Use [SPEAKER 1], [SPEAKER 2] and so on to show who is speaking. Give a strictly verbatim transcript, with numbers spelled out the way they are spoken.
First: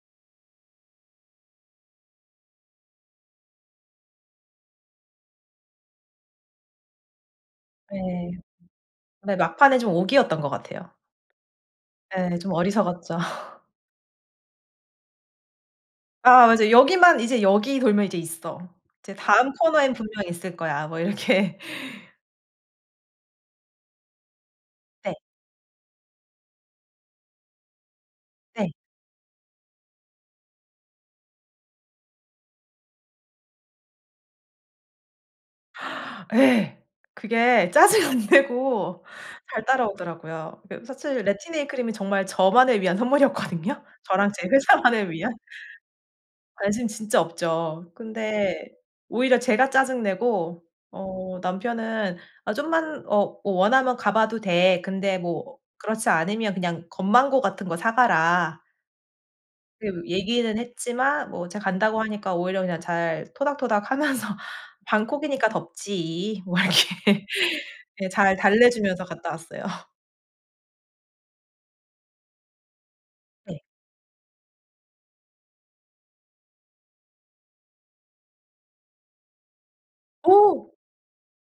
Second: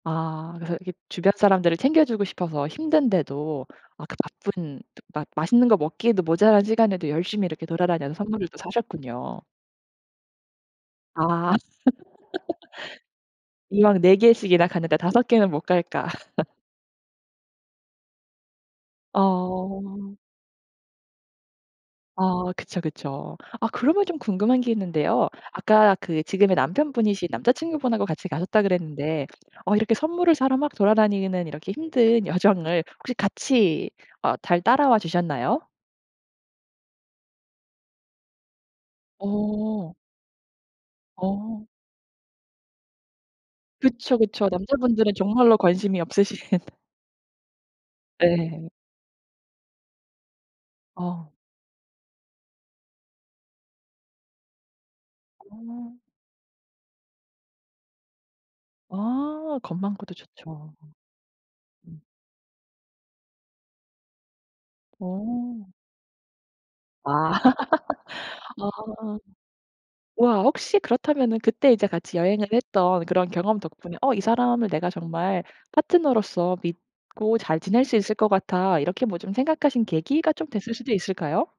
[SPEAKER 1] 아. 그래서 이렇게 주변 사람들을 챙겨 주고 싶어서 힘든데도 그 바쁜 마 맛있는 거 먹기에도 모자란 시간에도 열심히 이렇게 돌아다녀서
[SPEAKER 2] 네.
[SPEAKER 1] 선물을 또
[SPEAKER 2] 근데
[SPEAKER 1] 사셨군요.
[SPEAKER 2] 막판에 좀 오기였던 것 같아요.
[SPEAKER 1] 아.
[SPEAKER 2] 네. 좀 어리석었죠.
[SPEAKER 1] 이왕 네 개씩이나 가니까 다섯 개는 못 갈까.
[SPEAKER 2] 아아 맞아요. "여기만 이제 여기 돌면 이제 있어. 이제 다음 코너에는
[SPEAKER 1] 어.
[SPEAKER 2] 분명히 있을 거야." 뭐 이렇게.
[SPEAKER 1] 아. 그쵸, 그쵸. 아 그러면 좀 궁금한 게
[SPEAKER 2] 네.
[SPEAKER 1] 있는데요. 아까 그 지금의 남편분이신 남자 친구분 하고 같이 가셨다
[SPEAKER 2] 네.
[SPEAKER 1] 그랬는데 어 이렇게 선물을 사러 막 돌아다니는 이렇게 힘든 여정을 혹시 같이 어 잘 따라와 주셨나요?
[SPEAKER 2] 예. 그게 짜증 안 내고 잘
[SPEAKER 1] 어.
[SPEAKER 2] 따라오더라고요. 그 사실
[SPEAKER 1] 어.
[SPEAKER 2] 레티네일 크림이 정말 저만을 위한 선물이었거든요
[SPEAKER 1] 그쵸,
[SPEAKER 2] 저랑 제
[SPEAKER 1] 그쵸.
[SPEAKER 2] 회사만을
[SPEAKER 1] 남자분들은
[SPEAKER 2] 위한.
[SPEAKER 1] 정말로 관심이 없으신.
[SPEAKER 2] 관심 진짜 없죠.
[SPEAKER 1] 예.
[SPEAKER 2] 근데 오히려 제가 짜증 내고
[SPEAKER 1] 어.
[SPEAKER 2] 어 남편은 "아 좀만 어 어 원하면 가 봐도 돼. 근데 뭐
[SPEAKER 1] 음.
[SPEAKER 2] 그렇지 않으면 그냥 건망고 같은 거 사 가라."
[SPEAKER 1] 아.
[SPEAKER 2] 음.
[SPEAKER 1] 건망고도
[SPEAKER 2] 얘기는
[SPEAKER 1] 좋죠 음.
[SPEAKER 2] 했지만 뭐 제가 간다고
[SPEAKER 1] 음.
[SPEAKER 2] 하니까 오히려 그냥 잘 토닥토닥 하면서 "방콕이니까
[SPEAKER 1] 어.
[SPEAKER 2] 덥지." 뭐 이렇게.
[SPEAKER 1] 아.
[SPEAKER 2] 예. 잘 달래 주면서
[SPEAKER 1] 아.
[SPEAKER 2] 갔다 왔어요.
[SPEAKER 1] 와 혹시 그렇다면은 그때 이제 같이 여행을 했던 그런 경험
[SPEAKER 2] 네.
[SPEAKER 1] 덕분에 '어 이 사람을 내가 정말 파트너로서 믿고 잘 지낼 수 있을 것 같아.' 이렇게 뭐 좀 생각하신 계기가 좀
[SPEAKER 2] 오.
[SPEAKER 1] 됐을 수도 있을까요?